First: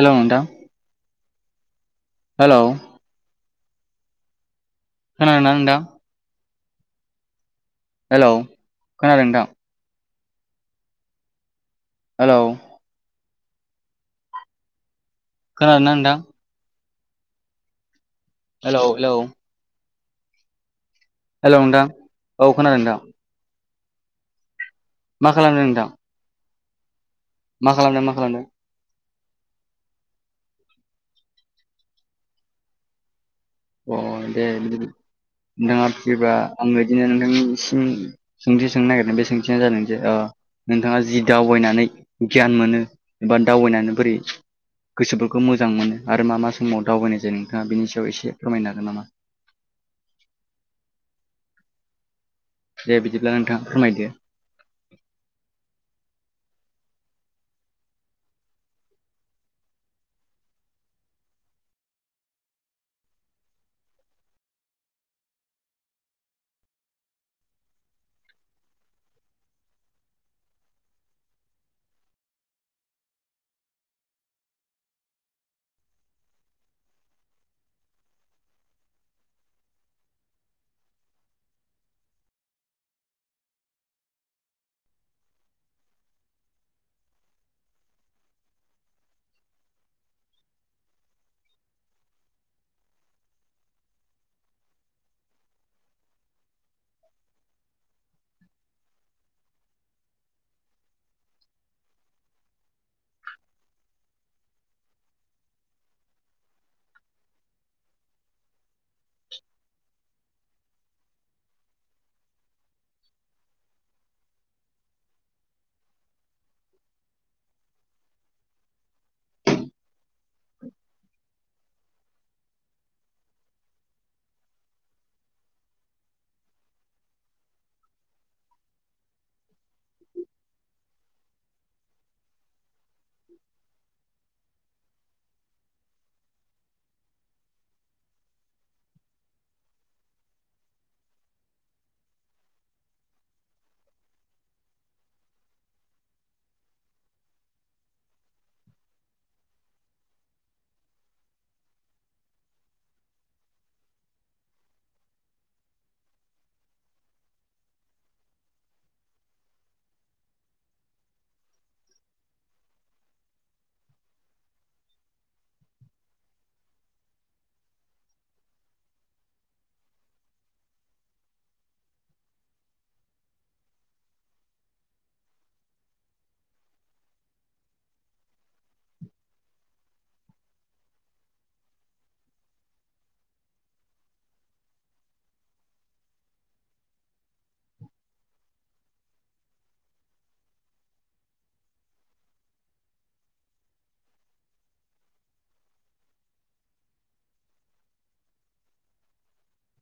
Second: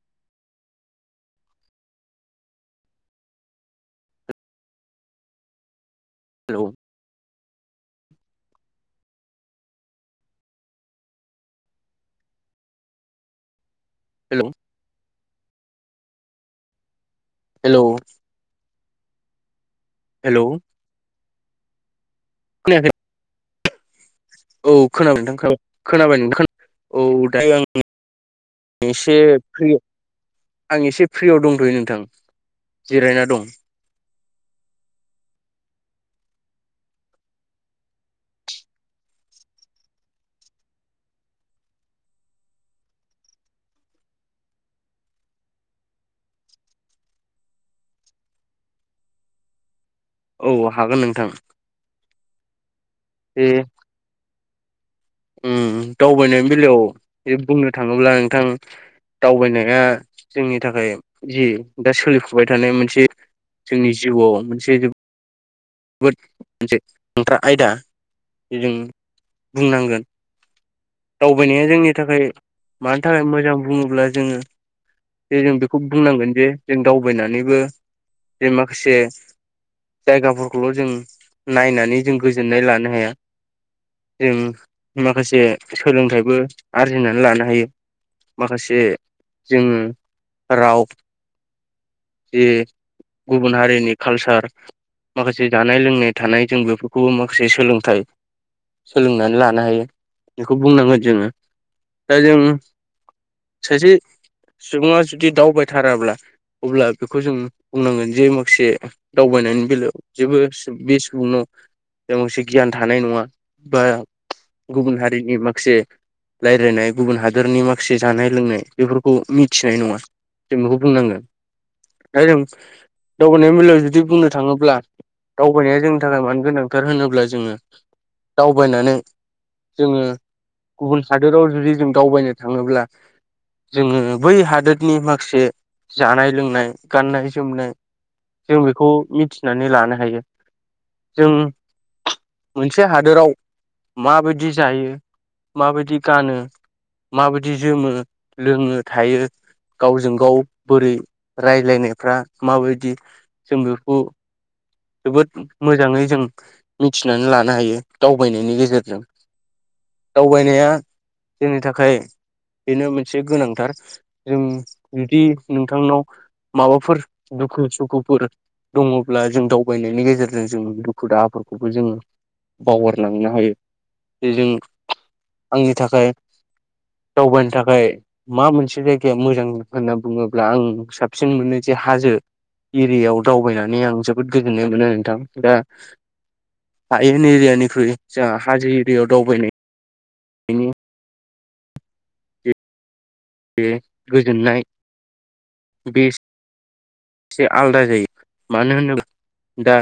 हेल' नोंथां? हेल' खोनादोंना नोंथां? हेल' हेल' खोनादों नोंथां? हेल' हेल' खोनादोंना नोंथां? हेल'? हेल' हेल' हेल'? हेल' नोंथां औ खोनादों खोनायाखै नोंथां। औ खोनाबाय मा नोंथां खोनाबाय खालामदों खोनाबाय नोंथां खोना औ दायो मा आं खालामदों मा खालामदों एसे फ्रि आं एसे फ्रियाव दंथ'यो नोंथां। जिरायना दं। अ' दे [unintelligible] नोंथाङा फ्रिबा आं इदिनो नोंथांनिसिम सोंथि सोंनो नागिरदों बे सोंथियानो जादों जे ओ नोंथाङा जि दावबायनानै गियान मोनो एबा दावबायनानै बोरै गोसोफोरखौ मोजां मोनो आरो मा मा समाव दावबायनाय जायो नोंथाङा बेनि सायाव एसे फोरमायनो हागोन नामा? औ हागोन नोंथां। दे बिदिब्ला बे नोंथाङा फोरमायदो। उम उम दावबायनायनि बेलायाव ए बुंनो थाङोब्ला नोंथां दावबायनाया जोंनि थाखाय जि दा सोलिफुबाय थानाय मोनसे जोंनि जिउआव मोनसे जोबोद मोनसे खेंख्रा आयदा बे जों बुंनांगोन। दावबायनाया जोंनि थाखाय मानि थाखाय मोजां बुङोब्ला जोङो जे जों बेखौ बुंनांगोन जे जों दावबायनानैबो जे माखासे जायगाफोरखौल' जों नायनानै जों गोजोननाय लानो हाया। जों माखासे सोलोंथाइबो आरजिनानै लानो हायो। माखासे जोङो राव जे गुबुन हारिनि कालसार माखासे जानाय लोंनाय थानाय जों बेफोरखौबो माखासे सोलोंथाइ सोलोंनानै लानो हायो बेखौ बुंनांगोन जोङो। दा जों सासे सुबुङा जुदि दावबायथाराब्ला अब्ला बेखौ जों बुंनांगोन जे माखासे दावबायनायनि बेलायाव जेबो सुब बे सुबुंनाव जामुसे गियान थानाय नङा बा गुबुन हारिनि माखासे लायरायनाय गुबुन हादोरनि माखासे जानाय लोंनाय बेफोरखौ मिथिनाय नङा। जों बेखौ बुंनांगोन। दा जों दावबानायनि बेलायाव जुदि बुंनो थाङोब्ला दावबायनाया जोंनि थाखाय मानो गोनांथार होनोब्ला जोङो दावबायनानै जोङो गुबुन हादोराव जुदि जों दावबायनो थाङोब्ला जोङो बै हादोरनि माखासे जानाय लोंनाय गाननाय जोमनाय जों बेखौ मिथिनानै लानो हायो। जों मोनसे हादोराव माबायदि जायो माबायदि गानो, माबायदि जोमो, लोङो थायो गावजों गाव बोरै रायलायनायफ्रा माबायदि जों बेखौ जोबोद मोजांङै जों मिथिनानै लानो हायो दावबायनायनि गेजेरजों। दावबायनाया जोंनि थाखाय बेनो मोनसे गोनांथार। जों जुदि नोंथांनाव माबाफोर दुखु सुखुफोर दङब्ला जों दावबायनायनि गेजेरजों जों दुखु दाहाफोरखौबो जों बावगारलांनो हायो बे जों आंनि थाखाय दावबायनो थाखाय मा मोनसे जायगाया मोजां होनना बुङोब्ला आं साबसिन मोनो जे हाजो एरियायाव दावबायनानै आं जोबोद गोजोननाय मोनो आरो नोंथां दा हायेन एरियानिख्रुइ जोंहा हाजो एरियाायाव दावबायनाय बेनि बे गोजोननाय बेस एसे आलादा जायो मानो होनोब्ला दा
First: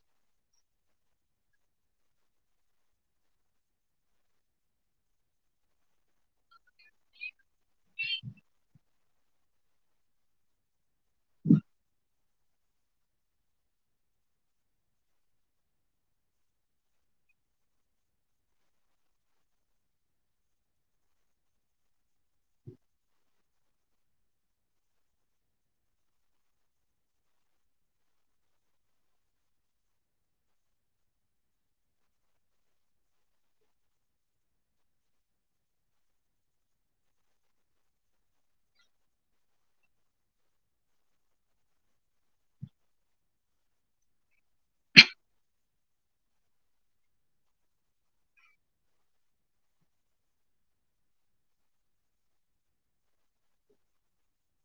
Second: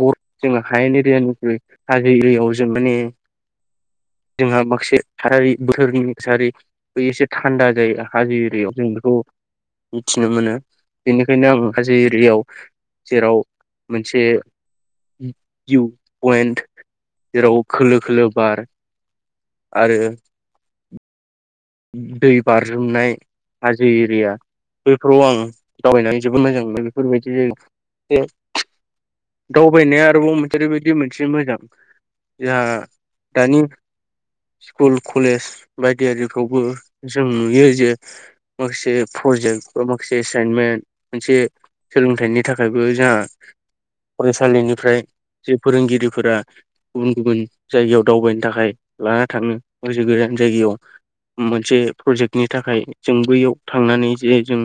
गर जोंहा हायेन एरियानिफ्राय्रु हाजो एरियाायाव जों माने जोंहा माखासे थारारि बोथोरनि सार ब एसे थान्दा जाय हाजो एरिायाव जों बेखौ मिथिनो मोनो बेनिखायनो आं हाजो एरियायाव जेराव मोनसे भिउ पइन्ट जेराव खोलो खोलो बार आरो दै बारज्रुमनाय हाजो एरिया बैफोराव आं दावबायनानै जोबोद मोजां मोनो बेफोरबायदि जायगा दावबायनाया आरोबाव मोनसे ओरैबायदि मोनसे मोजां जोंहा दानि स्कुल कलेज बायदियारि खौबो जों नुयो जे माखासे प्रजेक्ट बा माखासे एसाइनमेन्ट मोनसे सोलोंथाइनि थाखायबो जोंहा फरायसालिनिफ्राय जे फोरोंगिरिफोरा गुबुन गुबुन जायगायाव दावबायनो थाखाय लाना थांङो माखासे गोजान जायगायाव मोनसे प्रजेक्टनि थाखाय जों बैयाव थांनानै जे जों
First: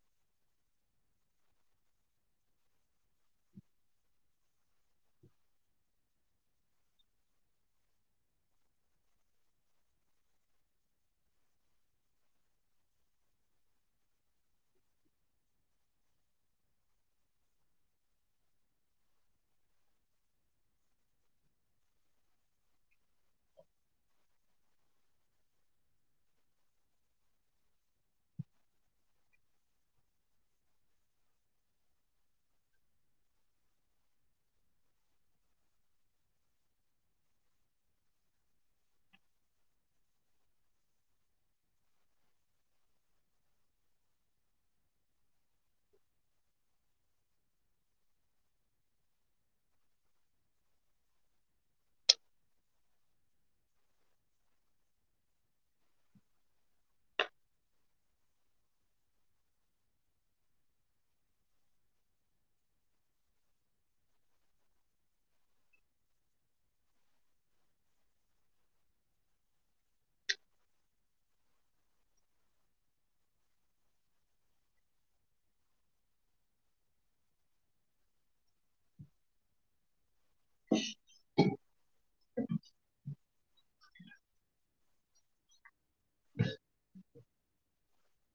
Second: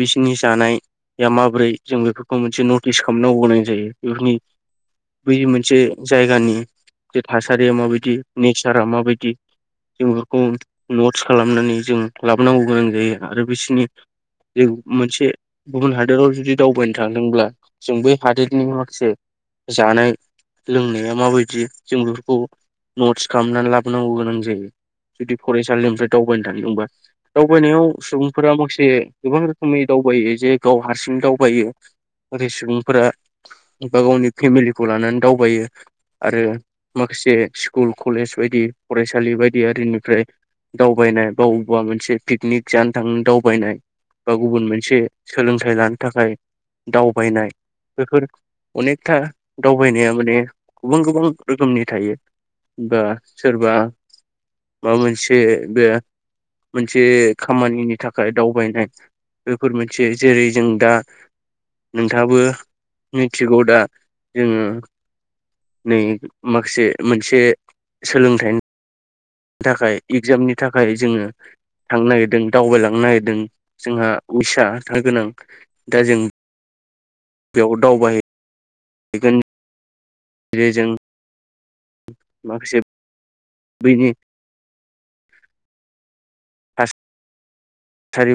बिसोरनि जानाय मा माबोरै जों बेफोरखौ मोनसे नटिस खालामनांगौ गोनां जायो बेफोरनि बै मोनसे जायगानि जे थासारिया माबायदि नेचारा माबायदि जों बेफोरखौ नट्स खालामनानै जों लाबोनांगौ गोनां जायो आरो बिसिनि मोनसे गुबुन हादोराव जुदि दावबायनो थांदोंब्ला जों बै हादोरनि माखासे जानाय लोंनाया माबायदि जों बेफोरखौ नटस खालामनानै लाबोनांगौ गोनां जायो। जुदि फरायसालिनिफ्राय दावबायनो थांदोंबा दावबायनायाव सुबुंफोरा माखासे गोबां रोखोमै दावबायो जे गाव हारसिं दावबायो ओरै सुबुंफोरा बा गावनि फेमिलिखौ लानानै दावबायो। आरो माखासे स्कुल कलेज बायदि फरायसालि बायदि आरिनिफ्राय दावबायनाय बा अबेबा मोनसे पिकनिक जानो थांनो दावबायनाय बा गुबुन मोनसे सोलोंथाइ लानो थाखाय दावबायनाय बेफोर अनेकथा दावबायनाया माने गुबुन गुबुन रोखोमनि थायो। बा सोरबा माबा मोनसे बे मोनसे खामानिनि थाखाय दावबायनाय बेफोर मोनसे जेरै जों दा नोंथांङाबो मिथिगौ दा जोंङो नै माखासे मोनसे सोलोंथाइनि थाखाय एगजामनि थाखाय जोंङो थांनो नागिरदों दावबायलांनो नागिरदों जोंहा उसा थानो गोनां दा जों बेयाव दावबाय [unintelligible] जेरै जों [inaudible] माखासे बैनि आस सारि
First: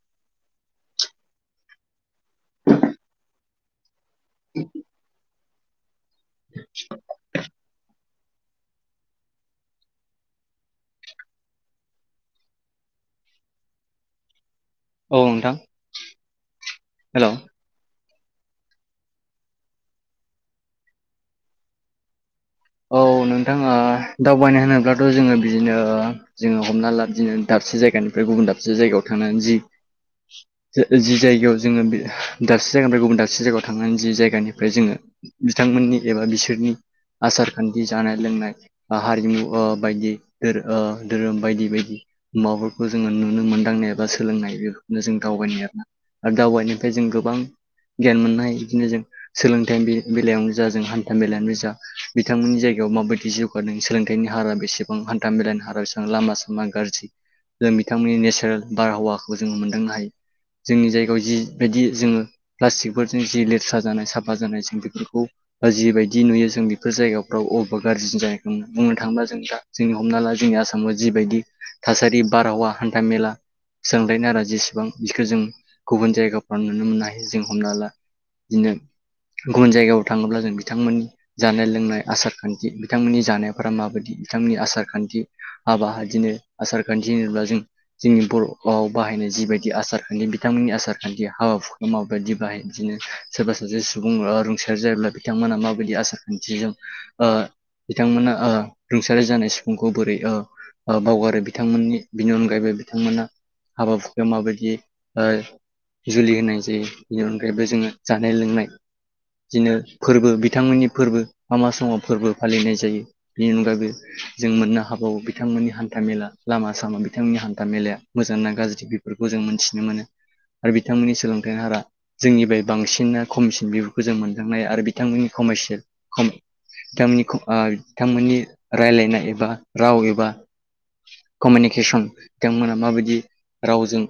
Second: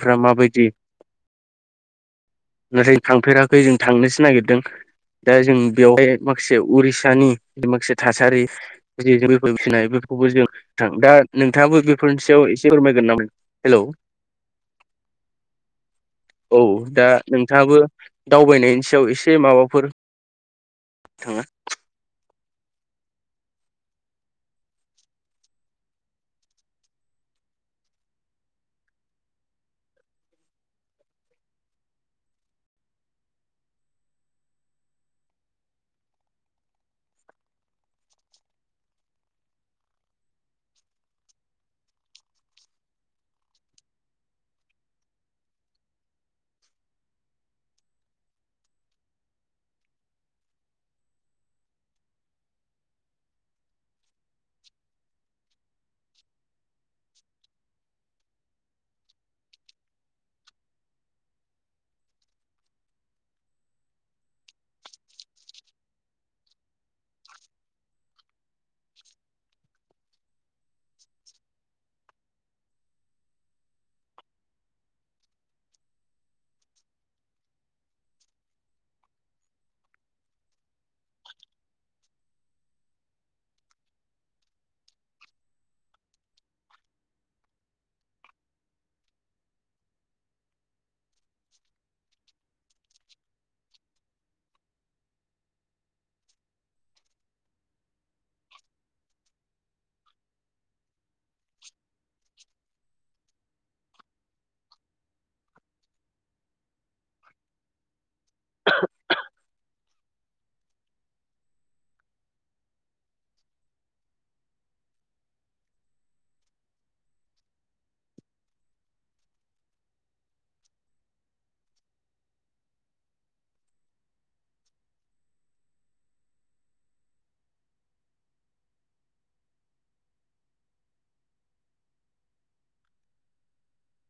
फ्रा माबायदि नाथाय थांफेराखै जों थांनोसो नागिरदों दा जों बेवहाय माखासे उरिसानि माखासे थासारि जे जोंफोर फिनो हायो बेफोरखौबो जों थां दा नोंथांङाबो बेफोरनि सायाव एसे फोरमायगोन नामा? हेलौ औ नोंथां औ दा हेलौ थांङाबो दावबायनायनि सायाव एसे माबाफोर थाङा औ नोंथांङा ओ दावबायनो होनोब्लाथ' जोंङो बिदिनो जोंङो हमना ला दिनो दाबसे जायगानिफ्राय गुबुन दाबसे जायगायाव थांनानै जि जि जायगायाव जोंङो बे दाबसे जायगानिफ्राय गुबुन दाबसे जायगायाव थांनानै जि जायगानिफ्राय जोंङो बिथांमोननि एबा बिसोरनि आसार खान्थि जानाय लोंनाय ओ हारिमु ओ बायदि धो ओ धोरोम बायदि बायदि माबाफोरखौ जोङो नुनो मोनदांनाय एबा सोलोंनाय बेनो जों दावबायनाय आरोना। आरो दावबायनोफ्राय जों गोबां गियान मोननो हायो बिदिनो जों सोलोंथाइ बेलायावनो जा जों हान्था बेलायावनो जा बिथांमोननि जायगायाव माबायदि जौगादों सोलोंथाइनि हारा बेसेबां हान्था मेलानि हारा बेसेबां लामा सामा गाज्रि जों बिथांमोननि नेचारेल बारहावाखौ जोङो मोनदांनो हायो‌ जोंनि जायगायाव जिबायदि जोङो प्लास्टिकफोरजों जि लेथ्रा जानाय साफा जानाय जों बेफोरखौ जिबायायदि नुयो जों बेफोर जायगाफ्राव अबेबा गाज्रि जायाखोममोन बुंनो थाङोबा जों दा जोंनि हमना ला जोंनि आसामाव जिबायदि थासारि बारहावा हान्था मेला सोलोंथाइनि हारा जेसेबां बिखौ जों गुबुन जायगाफ्राव नुनो मोननो हायो जों हमना ला बिदिनो गुबुन जायगायाव थाङोब्ला जों बिथांमोननि जानाय लोंनाय आसार खान्थि बिथांमोननि जानायफोरा माबायदि बिथांमोननि आसार खान्थि हाबा बिदिनो आसार खान्थि होनोब्ला जों जोंनि बर'आव बाव बाहायनाय जिबायदि आसार खान्थि बिथांमोननि आसार खान्थि हाबाफोरखौ माबायदि बाहाय बिदिनो सोरबा सासे सुबुं ओ रुंसारि जायोब्ला बिथांमोना माबायदि आसार थिजों ओ बिथांमोना ओ रुंसारि जानाय सुबुंखौ बोरै ओ ओ बावगारो बिथांमोननि बिनि अनगायैबो बिथांमोना हाबा हुखायाव माबायदि ओ जुलि होनाय जायो बेनि अनगायैबो जोङो जानाय लोंनाय बिदिनो फोरबो बिथांमोननि फोरबो मा मा समाव फोरबो फालिनाय जायो बेनि अनगायैबो जों मोननो हाबावो बिथांमोननि हान्था मेला लामा सामा बिथांमोननि हान्था मेलाया मोजां ना गाज्रि बेफोरखौ जों मोनथिनो मोनो आरो बिथांमोननि सोलोंथाइनि हारा जोंनिफ्राय बांसिना खमसिन बिब'फोरखौ जों मोनदांनाय आरो बिथांमोननि कमारसियेल खम बिथांमोननि ख ओ बिथांमोननि रायलायनाय एबा राव एबा कमिउनिकेसन बिथांमोना माबायदि रावजों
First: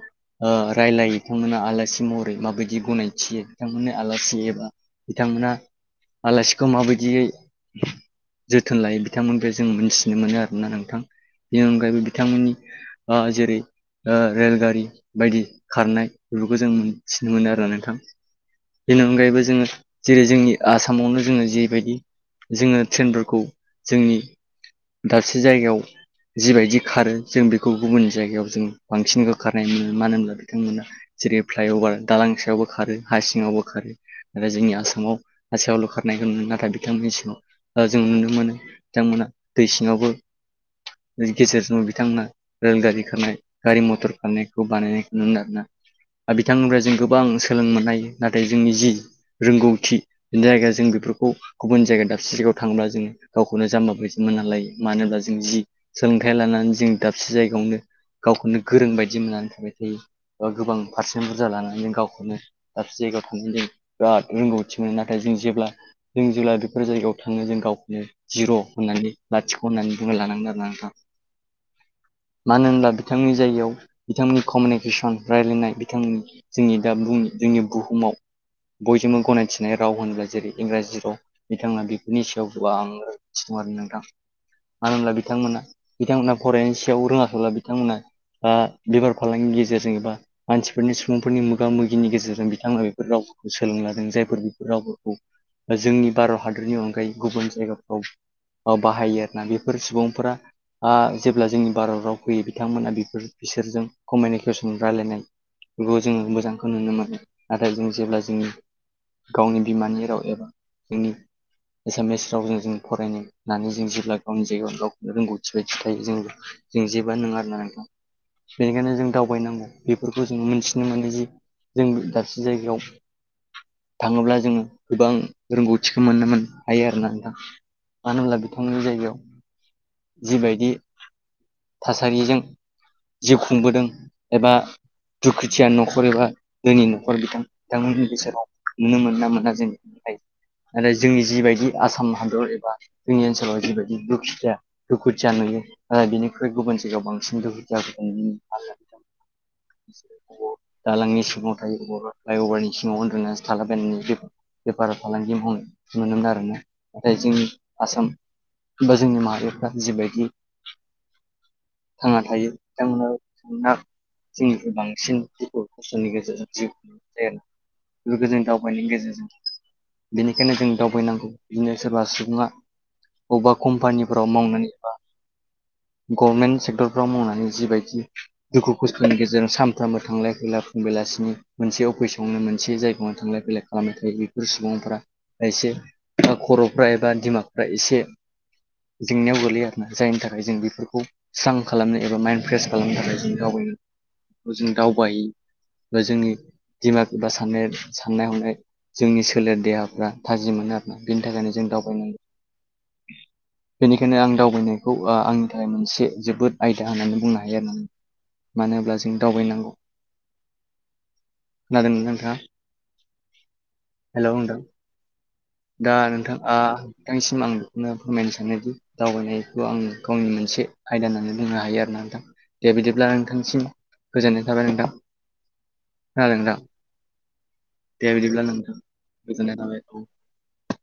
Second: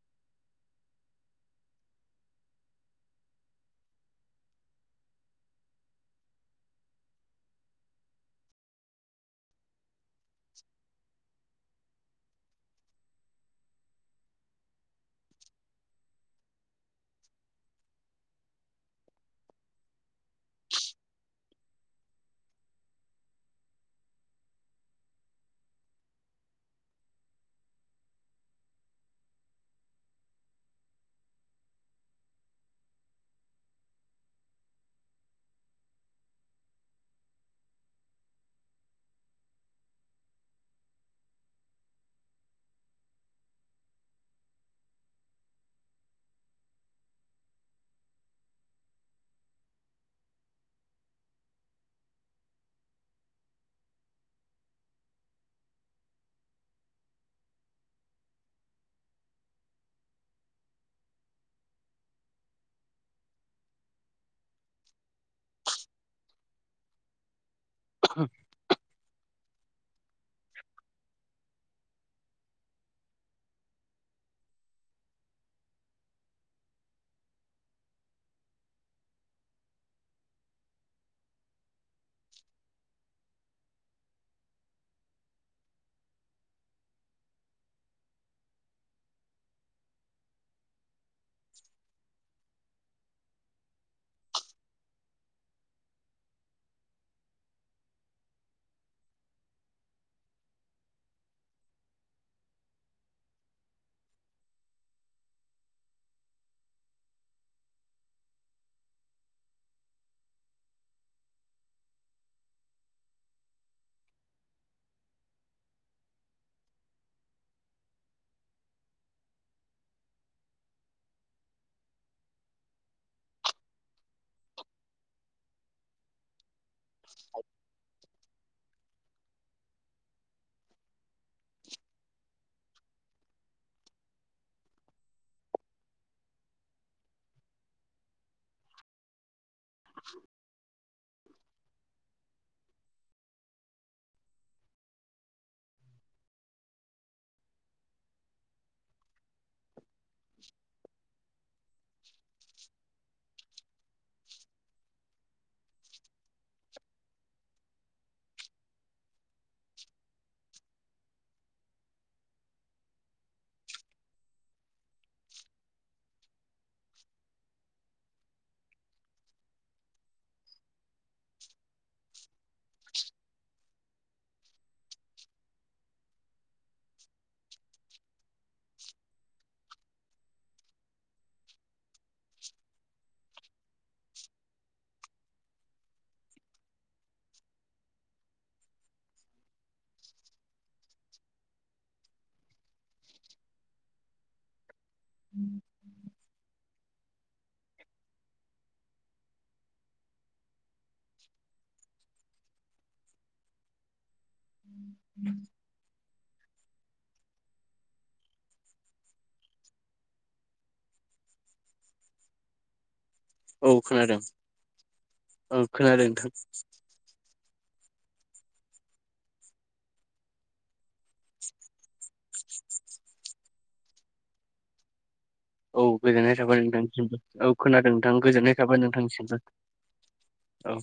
ओ रायलायो बिथांमोना आलासि महरै माबायदि गनायथियो बिथांमोननो आलासि एबा बिथांमोना आलासि खौ माबायदियै जोथोन लायो बिथांमोन बे जों मिथिनो मोनो आरोना नोंथां। बेनि अनगायैबो बिथांमोननि ओ जेरै ओ रेलगारि बायदि खारनाय बेफोरखौ जोंथिनो मोनो आरोना नोंथां। बेनि अनगायैबो जोङो जेरै जोंनि आसामावनो जोङो जेरैबायदि जोङो ट्रेनफोरखौ जोंनि दाबसे जायगायाव जिबायदि खारो जों बेखौ गुबुन जायगायाव जों बांसिनखौ खारनाय मोनो मानो होनब्ला बिथांमोना जेरै फ्लाइअभार दालां सायावबो खारो हा सिङावबो खारो। आरो जोंनि आसामाव हा सायावल' खारनाय नाथाय बिथांमोननि सिङाव जों नुनो मोनो बिथांमोना दै सिङावबो गेजेरजों बिथांमोना रेलगारि खारनाय गारि मथर खारनायखौ बानायनायखौ नुनो आरोना। बिथांमोनफ्राय जों गोबां सोलोंनो मोननाय नाथाय जोंनि जि रोंगौथि जायगाया जों बेफोर गुबुन जायगा गुबुन दाबसे जायगायाव थाङोला जोङो गावखौनो जाम्बा बादि मोनना लायो मानो होनब्ला जों जि सोलोंथाइ लानानै जों दाबसे जायगायावनो गावखौनो गोरों बायदि मोननानै थाबाय थायो। गोबां पारसेन्ट बुरजा लानानै जों गावखौनो दाबसे जायगायाव [unintelligible] बिराद रोंगौथि मोनो नाथाय जों जेब्ला जों जेला बेफोर जायगायाव थाङो जों गाव नो जिर' होननानै लाथिख' होननानै बुंना लानांगोन आरोा नोंथां। मानो होनब्ला बिथांमोननि जायगायाव बिथांमोननि कमिउनिकेसन रायलायनाय बिथांमोननि जोंनि दा बुहुमनि जोंनि बुहुमाव बयजोंबो गनायथिनाय राव होनब्ला जेरै इंराजि राव बिथाङा बेफोरनि सायाव गोबां [unintelligible] नोंथां। मानो होनब्ला बिथांमोना बिथांमोनहा फरायनायनि सायाव रोङाखैब्ला बिथांमोना ओ बेफार फालांगि गेजेरजों बा मानसिफोरनि सुबुंफोरनि मोगा मोगिनि गेजेरजों बिथांमोना बेफोर रावफोरखौ सोलोंना लादों जायफोर बेफोर रावफोरखौ जोंनि भारत हादरनि अनगायै गुबुन जायगाफ्राव बाहायो आरो ना बेफोर सुबुंफोरा ओ जेब्ला जोंनि भारत राव फैयो बिथांमोना बेफोर बिसोरजों कमिउनिकेसन रायलायनाय खौ जोङो मोजांखौ नुनो मोनो नाथाय जों जेब्ला जोंनि गावनि बिमानि राव एबा जोंनि एसामिस रावजों जों फरायनो होननानै जों जेब्ला गावनि जायगायाव गावखौनो रोंगौथि बायदि थायो जों जों जेबोआनो नोङा आरोना नोंथां बेनिखायनो जों दावबायनांगौ बेफोरखौ जों मोनथिनो मोनो जे जों दाबसे जायगायाव थाङोब्ला जोङो गोबां रोंगौथिखौ मोननो मोन हायो आरो ना नोंथां मानो होनब्ला बिथांमोननि जायगायाव जिबायदि थासारिजों जिउ खुंबोदों एबा दुखुथिया न'खर एबा दोनि न'खर बिथां बिथांमोननि बोसोराव नुनो मोना ना मोना? आरो जोंनि जिबायदि आसाम हादर एबा जोंनि ओनसोलाव जिबायदि दुखुथिया दुखुथिया नुयो आरो बेनिख्रुइ गुबुन जायगायाव बांसिन दुखुथिया दालांनि सिङाव थायो अबावबा फ्लाइअभारनि सिङाव उन्दुना थालाबायनाय नुयो बेफार फालांगि मावनाय नुनो मोना आरोना नाथाय जोंनि आसाम ओमबा जोंनि माहारिफोरा जिबायदि थांना थायो बिथांमोना जोंनिफ्राय बांसिन दुखु सुखुनि गेजेरजों जिउ खुंनाय जायो। लोगोजों दावबायनायनि गेजेरजों बेनिखायनो जों दावबायनांगौ बिदिनो सोरबा सुबुङा अबेबा कम्पानिफोराव मावनो जेनेबा गभमेन्ट सेक्टरफ्राव मावनानै जिबायदि दुखु खस्थ'नि गेजेरजों सानफ्रामबो थांलाय फैलाय फुं बेलासिनि मोनसेयाव फैसावनो मोनसे जायगायावनो थांलाय फैलाय खालामबाय थायो। सुबुंफ्रा एसे खर'फ्रा एबा दिमाकफ्रा एसे जेंनायाव गो लैयो आरोना जायनि थाखाय जों बेफोरखौ स्रां खालामनो एबा माइन्द फ्रेस खालामनो थाखाय जों दावबायनो जों दावबाय बा जोंनि दिमााग एबा साननाय साननाय हनाय जोंनि सोलेर देहाफ्रा थाजि मोनो आरोोना बेनि थाखायनो जों दावबायनांगौ। बेनिखायनो आं दावबायनायखौ ओ आं मोनसे जोबोद आयदा होननानै बुंनो हायो आरोना नों मानो होनब्ला जों दावबायनांगौ खोनादोंमोन नोंथाङा। औ खोनादों। हेलौ नोंथां औ दा खोनादों नोंथां आ नोंथांनिसिम आं बेखौनो फोरमायनो सानोदि दावबायनायखौ आं गावनि मोनसे आयदा होननानै बुंनो हायो आरो नोंथां। दे बिदिब्ला नोंथांसिम गोजोननाय थाबाय नोंथां। औ गोजोननाय खोनादों नोंथां थाबाय नोंथांसिमबो औ खोनादों दे नोंथां बिदिब्ला गोजोननाय नोंथां थाबाय गोजोननाय थाबाय औ नोंथांनिसिमबो। औ